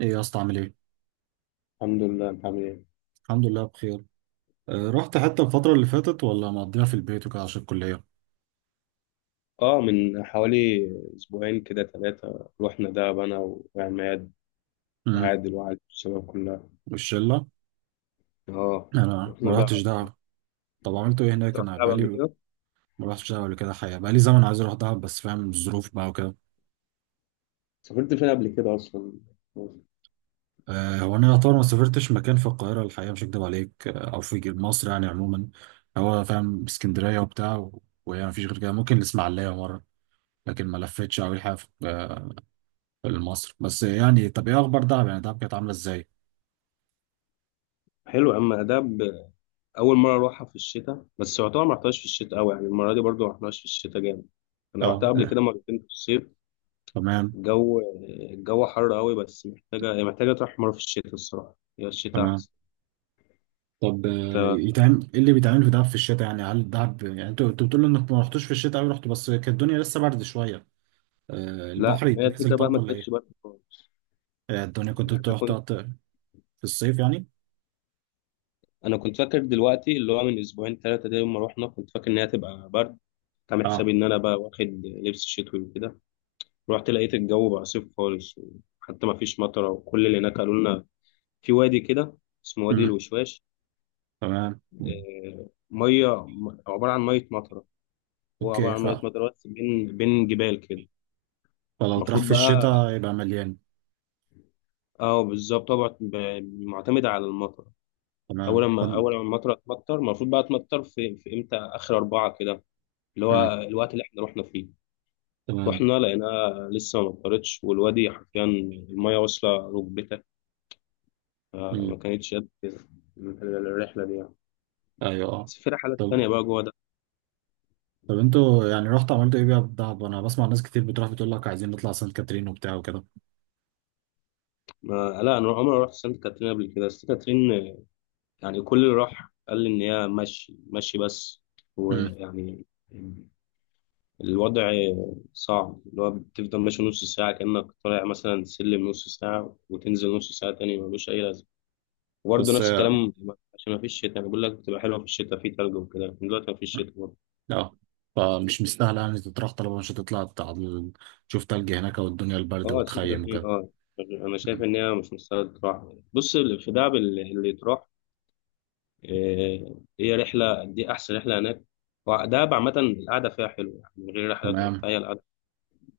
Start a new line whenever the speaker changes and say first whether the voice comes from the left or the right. right: ايه يا اسطى، عامل ايه؟
left: الحمد لله، انت عامل ايه؟
right: الحمد لله بخير. رحت حتة الفترة اللي فاتت ولا مقضيها في البيت وكده عشان الكلية؟
left: اه، من حوالي اسبوعين كده ثلاثة رحنا دهب، انا وعماد
right: امم.
left: وعادل الشباب كلها.
right: والشلة؟
left: اه
right: انا
left: رحنا
right: ما رحتش
left: دهب.
right: دهب. طب عملت ايه هناك؟
left: أنت رحت
right: انا
left: دهب قبل
right: بقالي
left: كده؟
right: ما رحتش دهب قبل كده، حقيقة بقالي زمن عايز اروح دهب بس فاهم الظروف بقى وكده.
left: سافرت فين قبل كده اصلا؟
right: هو انا يعتبر ما سافرتش مكان في القاهرة الحقيقة، مش هكدب عليك، او في مصر يعني عموما. هو فاهم اسكندرية وبتاع وهي مفيش غير كده، ممكن الاسماعيلية مرة. لكن ما لفتش أوي الحقيقة في مصر بس يعني. طب ايه اخبار دهب؟ يعني دهب كانت عاملة ازاي؟
left: حلو يا عم دهب. اول مرة اروحها في الشتاء، بس يعتبر ما رحتهاش في الشتاء قوي، يعني المرة دي برضو ما رحناش في الشتاء جامد. انا
right: اه
left: رحتها قبل كده مرتين في الصيف.
right: تمام.
left: الجو الجو حر قوي، بس هي محتاجة تروح مرة في الشتاء. الصراحة هي الشتاء
right: تمام.
left: احسن.
right: طب يتعمل ايه اللي بيتعمل في دهب في الشتاء؟ يعني هل دهب، يعني انتوا بتقولوا انك ما رحتوش في الشتاء قوي، رحتوا بس كانت الدنيا لسه برد شويه.
left: لا،
right: البحر
left: ما هي
right: يتنزل
left: الفكرة بقى
right: طب
left: ما
right: ولا
left: كانتش
right: ايه؟
left: برد خالص.
right: الدنيا كنت
left: يعني أنا
right: انتوا رحتوا في الصيف يعني؟
left: انا كنت فاكر دلوقتي اللي هو من اسبوعين ثلاثه ده، يوم ما رحنا كنت فاكر ان هي تبقى برد. كنت عامل حسابي
right: اه.
left: ان انا بقى واخد لبس شتوي وكده. رحت لقيت الجو بقى صيف خالص، وحتى ما فيش مطره. وكل اللي هناك قالوا لنا في وادي كده اسمه وادي
right: امم.
left: الوشواش.
right: تمام.
left: عباره عن ميه مطره. هو عباره
right: اوكي
left: عن ميه مطره، بس بين جبال كده.
right: فلو تروح
left: المفروض
right: في
left: بقى،
right: الشتاء يبقى مليان.
left: اه بالظبط طبعا، معتمد على المطر. اول
right: تمام
left: ما اول ما المطره تمطر المفروض بقى تمطر في امتى، اخر اربعه كده، اللي
right: مم.
left: هو الوقت اللي احنا رحنا فيه.
right: تمام.
left: رحنا لقيناها لسه ما امطرتش، والوادي حرفيا المية واصلة ركبتك. فما
right: مم.
left: كانتش قد كده الرحلة دي يعني.
right: ايوه اه.
left: بس في رحلات
right: طب
left: تانية بقى جوه ده.
right: طب انتوا يعني رحتوا عملتوا ايه بقى في دهب؟ انا بسمع ناس كتير بتروح بتقول لك عايزين نطلع سانت كاترين وبتاع وكده.
left: ما لا، أنا عمري ما رحت سانت كاترين قبل كده. سانت كاترين يعني كل اللي راح قال لي إن هي مشي مشي بس،
right: مم.
left: ويعني الوضع صعب. اللي هو بتفضل ماشي نص ساعة، كأنك طالع مثلا سلم نص ساعة، وتنزل نص ساعة تاني، ملوش أي لازمة. وبرضه
right: بس
left: نفس الكلام، عشان ما فيش شتاء. أنا بقول لك بتبقى حلوة في الشتاء، في تلج وكده، لكن دلوقتي ما فيش شتاء.
right: اه، فمش مستاهله يعني تطرح، طالما مش هتطلع تشوف تلج هناك والدنيا البرد
left: اه، سنت
right: وتخيم
left: كاترين،
right: وكده.
left: اه، انا شايف
right: مم.
left: ان هي مش مستاهله تروح. بص، في دهب اللي تروح، هي رحله دي احسن رحله هناك. ودهب عامه القعده فيها حلوه، يعني من غير رحلات ولا
right: تمام.
left: بتاع، هي القعده.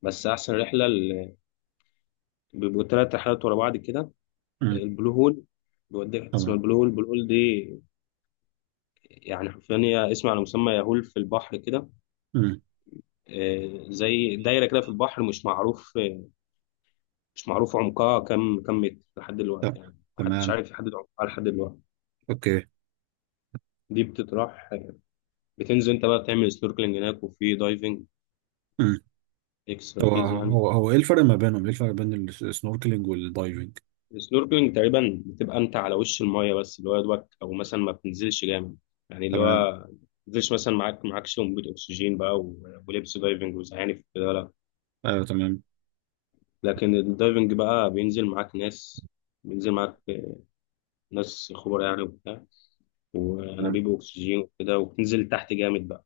left: بس احسن رحله اللي بيبقوا ثلاث رحلات ورا بعض كده،
right: مم.
left: البلو هول. بيوديك حتة اسمها
right: تمام.
left: البلو هول. البلو هول دي يعني حرفيا هي اسم على مسمى، يهول في البحر كده.
right: مم.
left: آه، زي دايره كده في البحر، مش معروف، مش معروف عمقها، كم متر لحد دلوقتي.
right: طب.
left: يعني محدش
right: تمام.
left: عارف يحدد عمقها لحد دلوقتي.
right: اوكي.
left: دي بتتراح، بتنزل انت بقى بتعمل سنوركلينج هناك، وفي دايفنج،
right: مم.
left: اكسترا
right: هو
left: فيز يعني.
right: هو هو ايه الفرق ما بينهم ايه الفرق بين السنوركلينج والدايفنج؟
left: السنوركلينج تقريبا بتبقى انت على وش المايه بس، اللي هو يا دوبك، او مثلا ما بتنزلش جامد. يعني اللي
right: تمام.
left: هو ما بتنزلش، مثلا معاكش انبوبة اكسجين بقى، ولبس دايفنج وزعانف كده، لا.
right: ايوه تمام.
left: لكن الدايفنج بقى بينزل معاك ناس، بينزل معاك خبراء يعني وبتاع،
right: تمام.
left: وانابيب اكسجين وكده، وبتنزل تحت جامد بقى.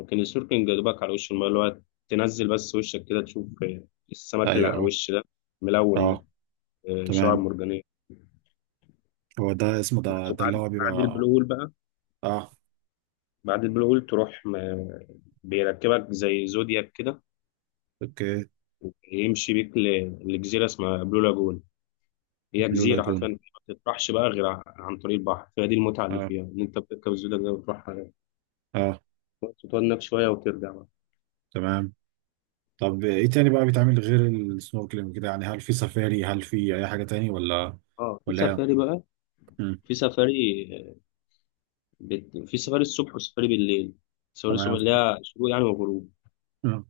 left: لكن السنوركلينج يا دوبك على وش المايه، اللي هو تنزل بس وشك كده تشوف السمك اللي
right: ايوه
left: على
right: اه
left: الوش ده، ملون ده،
right: اه.
left: شعاب
right: تمام.
left: مرجانية.
right: هو ده اسمه
left: بس،
right: ده اللي
left: وبعد
right: هو
left: بعد البلو
right: بيبقى.
left: هول بقى،
right: اه.
left: بعد البلو هول تروح، بيركبك زي زودياك كده،
right: اوكي.
left: يمشي بيك لجزيرة اسمها بلو لاجون. هي
right: بلو
left: جزيرة حرفيا
right: لاجون.
left: ما بتطرحش بقى غير عن طريق البحر. فدي المتعة اللي
right: اه.
left: فيها إن أنت بتركب الزودياك ده وتروح
right: اه.
left: تقعد هناك شوية وترجع بقى.
right: تمام. طب ايه تاني بقى بيتعمل غير السنوركلينج كده؟ يعني هل في سفاري؟ هل في اي حاجة تاني ولا؟
left: اه، في
right: ولا.
left: سفاري بقى،
right: امم.
left: في سفاري، في سفاري الصبح وسفاري بالليل. سفاري الصبح
right: تمام.
left: اللي هي شروق يعني وغروب.
right: امم.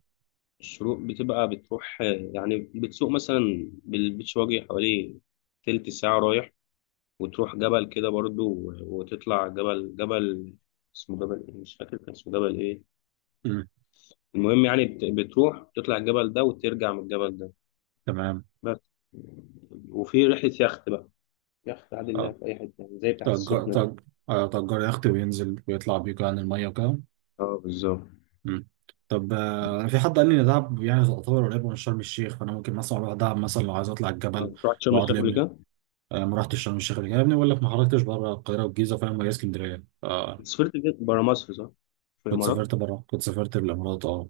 left: الشروق بتبقى بتروح، يعني بتسوق مثلا بالبيتش، واجي حوالي تلت ساعة رايح، وتروح جبل كده برضو، وتطلع جبل اسمه جبل إيه؟ مش فاكر كان اسمه جبل ايه.
right: امم.
left: المهم يعني بتروح تطلع الجبل ده وترجع من الجبل ده
right: تمام.
left: بس. وفي رحلة يخت بقى، يخت عادي اللي
right: اه.
left: في أي حتة، يعني زي بتاعت
right: تأجر
left: السخنة دي.
right: تأجر يخت وينزل ويطلع بيك عن المية وكده.
left: اه بالظبط.
right: امم. طب انا في حد قال لي ان دهب يعني تعتبر قريبة من شرم الشيخ، فانا ممكن مثلا اروح دهب مثلا لو عايز اطلع
left: آه،
right: الجبل
left: رحت شرم
right: واقعد
left: الشيخ
right: لي
left: قبل
right: ابني.
left: كده؟
right: ما رحتش شرم الشيخ قبل كده يا ابني، بقول لك ما خرجتش بره القاهرة والجيزة، فاهم، وهي اسكندرية
left: أنت سافرت فين؟ برا مصر صح؟ في
right: كنت
left: الإمارات؟
right: سافرت بره، كنت سافرت الامارات اه.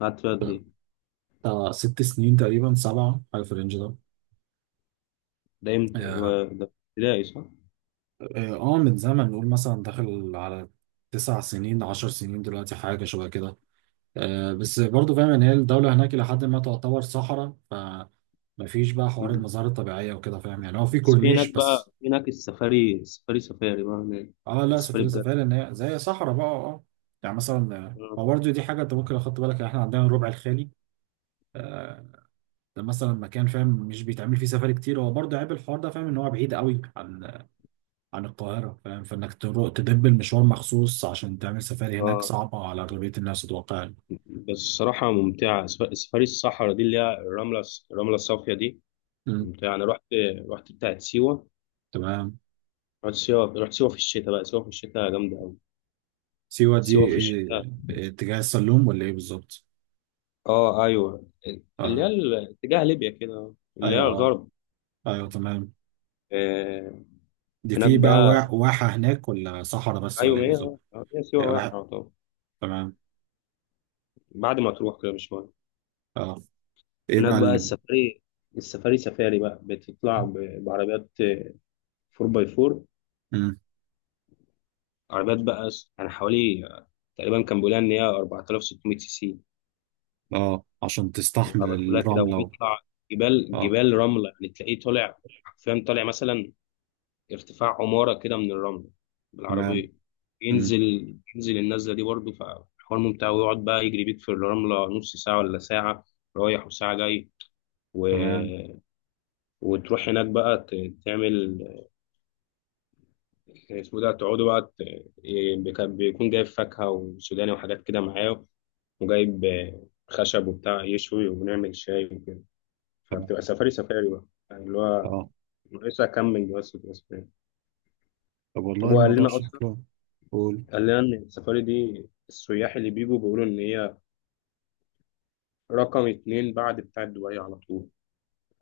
left: قعدت فيها قد إيه؟
right: بتاع 6 سنين تقريبا، 7، حاجة في الرينج ده.
left: ده إمتى؟
right: يا
left: هو ده ابتدائي صح؟
right: اه آه، من زمن، نقول مثلا داخل على 9 سنين 10 سنين دلوقتي، حاجة شبه كده. بس برضو فاهم ان هي الدولة هناك إلى حد ما تعتبر صحراء، فمفيش بقى حوار
left: مم.
right: المظاهر الطبيعية وكده، فاهم يعني، هو في
left: بس في هناك
right: كورنيش
left: بقى،
right: بس.
left: في هناك السفاري بقى هناك،
right: اه
left: على
right: لا،
left: السفاري
right: سفاري
left: بجد.
right: سفاري ان هي زي صحراء بقى اه يعني مثلا
left: اه،
right: هو برضو دي حاجة انت ممكن اخدت بالك، يعني احنا عندنا الربع الخالي. آه، ده مثلا مكان، فاهم، مش بيتعمل فيه سفاري كتير، هو برضو عيب الحوار ده، فاهم، ان هو بعيد قوي عن القاهرة، فاهم، فإنك تروح تدب المشوار مخصوص عشان تعمل سفاري هناك
left: آه.
right: صعبة على أغلبية الناس أتوقع.
left: بس الصراحة ممتعة، سفاري الصحراء دي، اللي هي الرملة الصافية دي،
right: مم.
left: ممتعة. أنا رحت، رحت بتاعت سيوة.
right: تمام.
left: رحت سيوة في الشتاء بقى، سيوة في الشتاء جامدة أوي.
right: سيوة دي
left: سيوة في
right: إيه؟
left: الشتاء،
right: إيه، اتجاه السلوم ولا إيه بالظبط؟
left: اه أيوه، اللي هي
right: آه
left: اتجاه ليبيا كده، اللي هي
right: أيوه. أه.
left: الغرب.
right: أيوه تمام.
left: آه.
right: دي
left: هناك
right: في بقى
left: بقى،
right: واحة هناك ولا صحراء بس
left: أيوه،
right: ولا
left: ما
right: إيه
left: هي،
right: بالظبط؟
left: آه، هي سيوة
right: إيه،
left: واحد
right: واحة.
left: طبعا.
right: تمام.
left: بعد ما تروح كده بشوية،
right: أه. إيه
left: هناك
right: بقى
left: بقى
right: اللي.
left: السفاري. السفاري بقى بتطلع بعربيات 4 باي 4،
right: مم.
left: عربيات بقى، يعني حوالي، تقريبا كان بيقولها ان هي 4600 سي سي.
right: أه عشان تستحمل
left: العربيات كلها كده،
right: الرملة و...
left: وبيطلع جبال،
right: أه.
left: جبال رملة، يعني تلاقيه طالع، حرفيا طالع مثلا ارتفاع عمارة كده من الرملة
right: تمام.
left: بالعربية،
right: مم.
left: ينزل النزلة دي برضه، فحوار ممتع. ويقعد بقى يجري بيك في الرملة، نص ساعة ولا ساعة رايح، وساعة جاي، و...
right: تمام.
left: وتروح هناك بقى، تعمل اسمه ده، تقعدوا بقى، إيه، كان بيكون جايب فاكهة وسوداني وحاجات كده معاه، وجايب خشب وبتاع، يشوي ونعمل شاي وكده.
right: تمام.
left: فبتبقى سفاري بقى، يعني اللي هو
right: أه.
left: ناقصها كام من جواز بتبقى سفاري.
right: طب والله
left: هو قال
right: الموضوع
left: لنا أصلا،
right: شكله. قول.
left: قال لنا إن السفاري دي السياح اللي بيجوا بيقولوا إن هي رقم اتنين بعد بتاع دبي على طول،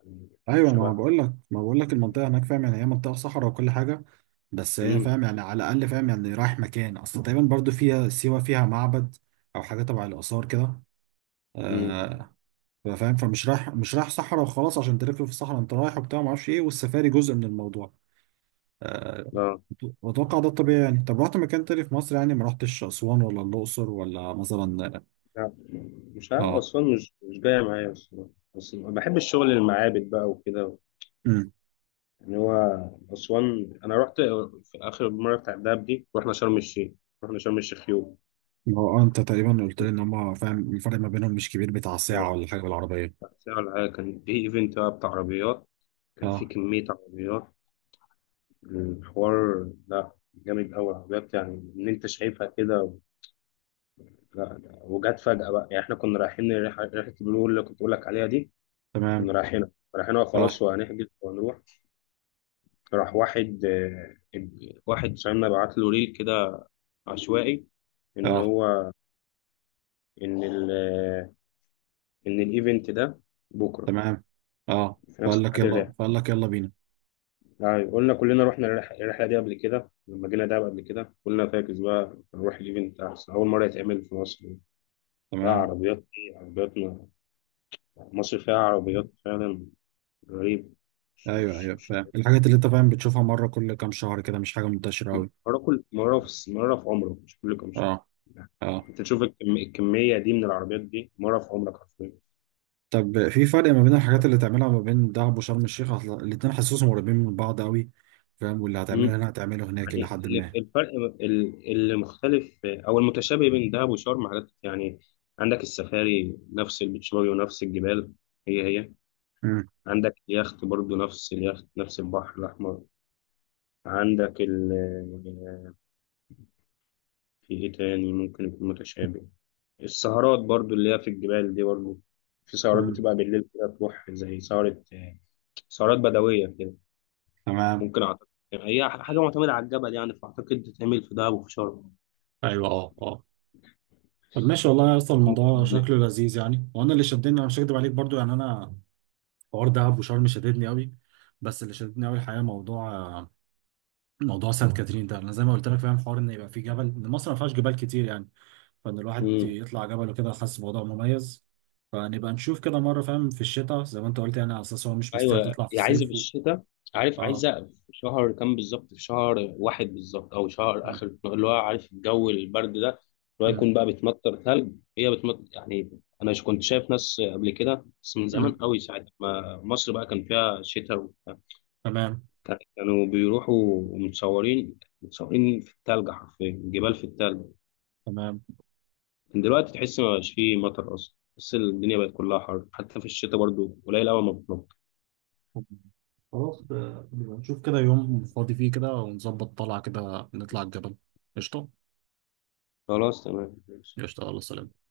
left: يعني
right: ايوه، ما
left: شبه.
right: بقول لك ما بقول لك المنطقه هناك، فاهم يعني، هي منطقه صحراء وكل حاجه. بس هي،
left: مم.
right: فاهم يعني، على الاقل، فاهم يعني، رايح مكان اصل تقريبا، برضو فيها سيوه، فيها معبد او حاجه تبع الاثار كده.
left: مم.
right: آه فاهم، فمش رايح مش رايح صحراء وخلاص عشان تلف في الصحراء انت رايح وبتاع، ما اعرفش ايه، والسفاري جزء من الموضوع. آه.
left: لا
right: واتوقع ده الطبيعي يعني. طب رحت مكان تاني في مصر؟ يعني ما رحتش اسوان ولا الاقصر ولا مثلا.
left: لا، مش عارف
right: اه.
left: أسوان. مش جاية معايا أصلا، بس بحب الشغل المعابد بقى وكده.
right: امم.
left: يعني هو أسوان، أنا رحت في آخر مرة بتاع الدهب دي. رحنا شرم الشيخ، رحنا شرم الشيخ يوم.
right: ما هو انت تقريبا قلت لي ان هم، فاهم، الفرق ما بينهم مش كبير، بتاع
left: آه،
right: ساعه ولا حاجه بالعربيه.
left: ساعة ولا حاجة. كان في إيفنت بقى بتاع عربيات، كان في
right: اه
left: كمية عربيات. الحوار لا، جامد أوي عربيات، يعني إن أنت شايفها كده. لا، لا، وجت فجأة بقى، يعني إحنا كنا رايحين، ريحة ريحة البلو اللي كنت بقول لك عليها دي،
right: تمام.
left: كنا رايحينها، رايحينها
right: اه
left: خلاص، وهنحجز وهنروح. راح واحد صاحبنا بعت له ريل كده عشوائي، إن
right: اه
left: هو، إن ال ان الايفنت ده بكره،
right: تمام. اه،
left: في نفس ميعاد الرحله.
right: فقال لك يلا بينا.
left: يعني قلنا، كلنا رحنا الرحله دي قبل كده، لما جينا دهب قبل كده قلنا فاكس بقى، نروح الايفنت احسن، اول مره يتعمل في مصر. بقى
right: تمام.
left: عربيات ايه، مصر فيها عربيات فعلا، غريب. مش
right: ايوه
left: مش
right: ايوه،
left: مش
right: فاهم الحاجات اللي، انت فاهم، بتشوفها مره كل كام شهر كده، مش حاجه منتشره قوي.
left: مره كل مره، في مره في عمرك، مش كل كام شهر
right: اه.
left: يعني.
right: اه.
left: انت تشوف الكميه دي من العربيات دي مره في عمرك حرفيا.
right: طب في فرق ما بين الحاجات اللي تعملها ما بين دهب وشرم الشيخ؟ اصل الاتنين حاسسهم قريبين من بعض قوي، فاهم، واللي هتعمله هنا هتعمله هناك الى
left: يعني
right: حد ما.
left: الفرق، اللي مختلف او المتشابه بين دهب وشرم، حاجات يعني. عندك السفاري، نفس البيتش باجي، ونفس الجبال، هي هي.
right: امم.
left: عندك يخت برضو، نفس اليخت، نفس البحر الاحمر. عندك ال في ايه تاني ممكن يكون متشابه؟ السهرات برضو، اللي هي في الجبال دي برضو، في سهرات
right: امم.
left: بتبقى بالليل كده، تروح زي سهرة، سهرات بدوية كده.
right: تمام.
left: ممكن، أعتقد يعني هي حاجة معتمدة على الجبل، يعني فأعتقد تتعمل في دهب وفي شرم.
right: ايوه اه اه. طب ماشي والله يا اسطى، الموضوع شكله لذيذ يعني. وانا اللي شدني، انا مش هكدب عليك برضو، يعني انا، حوار دهب وشرم شددني قوي، بس اللي شددني قوي الحقيقه موضوع سانت كاترين ده. انا زي ما قلت لك، فاهم، حوار ان يبقى في جبل، ان مصر ما فيهاش جبال كتير يعني، فان الواحد
left: ممكن.
right: يطلع جبل وكده حاسس الموضوع مميز. فنبقى نشوف كده مره، فاهم، في الشتاء زي ما انت قلت، يعني على اساس هو مش مستاهل
left: ايوه،
right: تطلع في
left: هي عايزه
right: الصيف و...
left: بالشتاء. عارف
right: اه.
left: عايزه في شهر كام بالظبط، في شهر واحد بالظبط، او شهر
right: م-
left: اخر، اللي هو عارف، الجو البرد ده، اللي هو
right: م-
left: يكون بقى بتمطر ثلج. هي بتمطر، يعني انا كنت شايف ناس قبل كده، بس من
right: م.
left: زمان قوي، ساعه ما مصر بقى كان فيها شتاء وبتاع.
right: تمام.
left: كانوا بيروحوا متصورين، في الثلج حرفيا، جبال في الثلج.
right: تمام.
left: لكن دلوقتي تحس ما بقاش فيه مطر اصلا، بس الدنيا بقت كلها حر، حتى في الشتاء برضو قليل قوي ما بتمطر.
right: خلاص، نبقى نشوف كده يوم فاضي فيه كده ونظبط طلعه كده، نطلع الجبل. قشطه.
left: خلاص، تمام، ماشي.
right: قشطه الله سلام.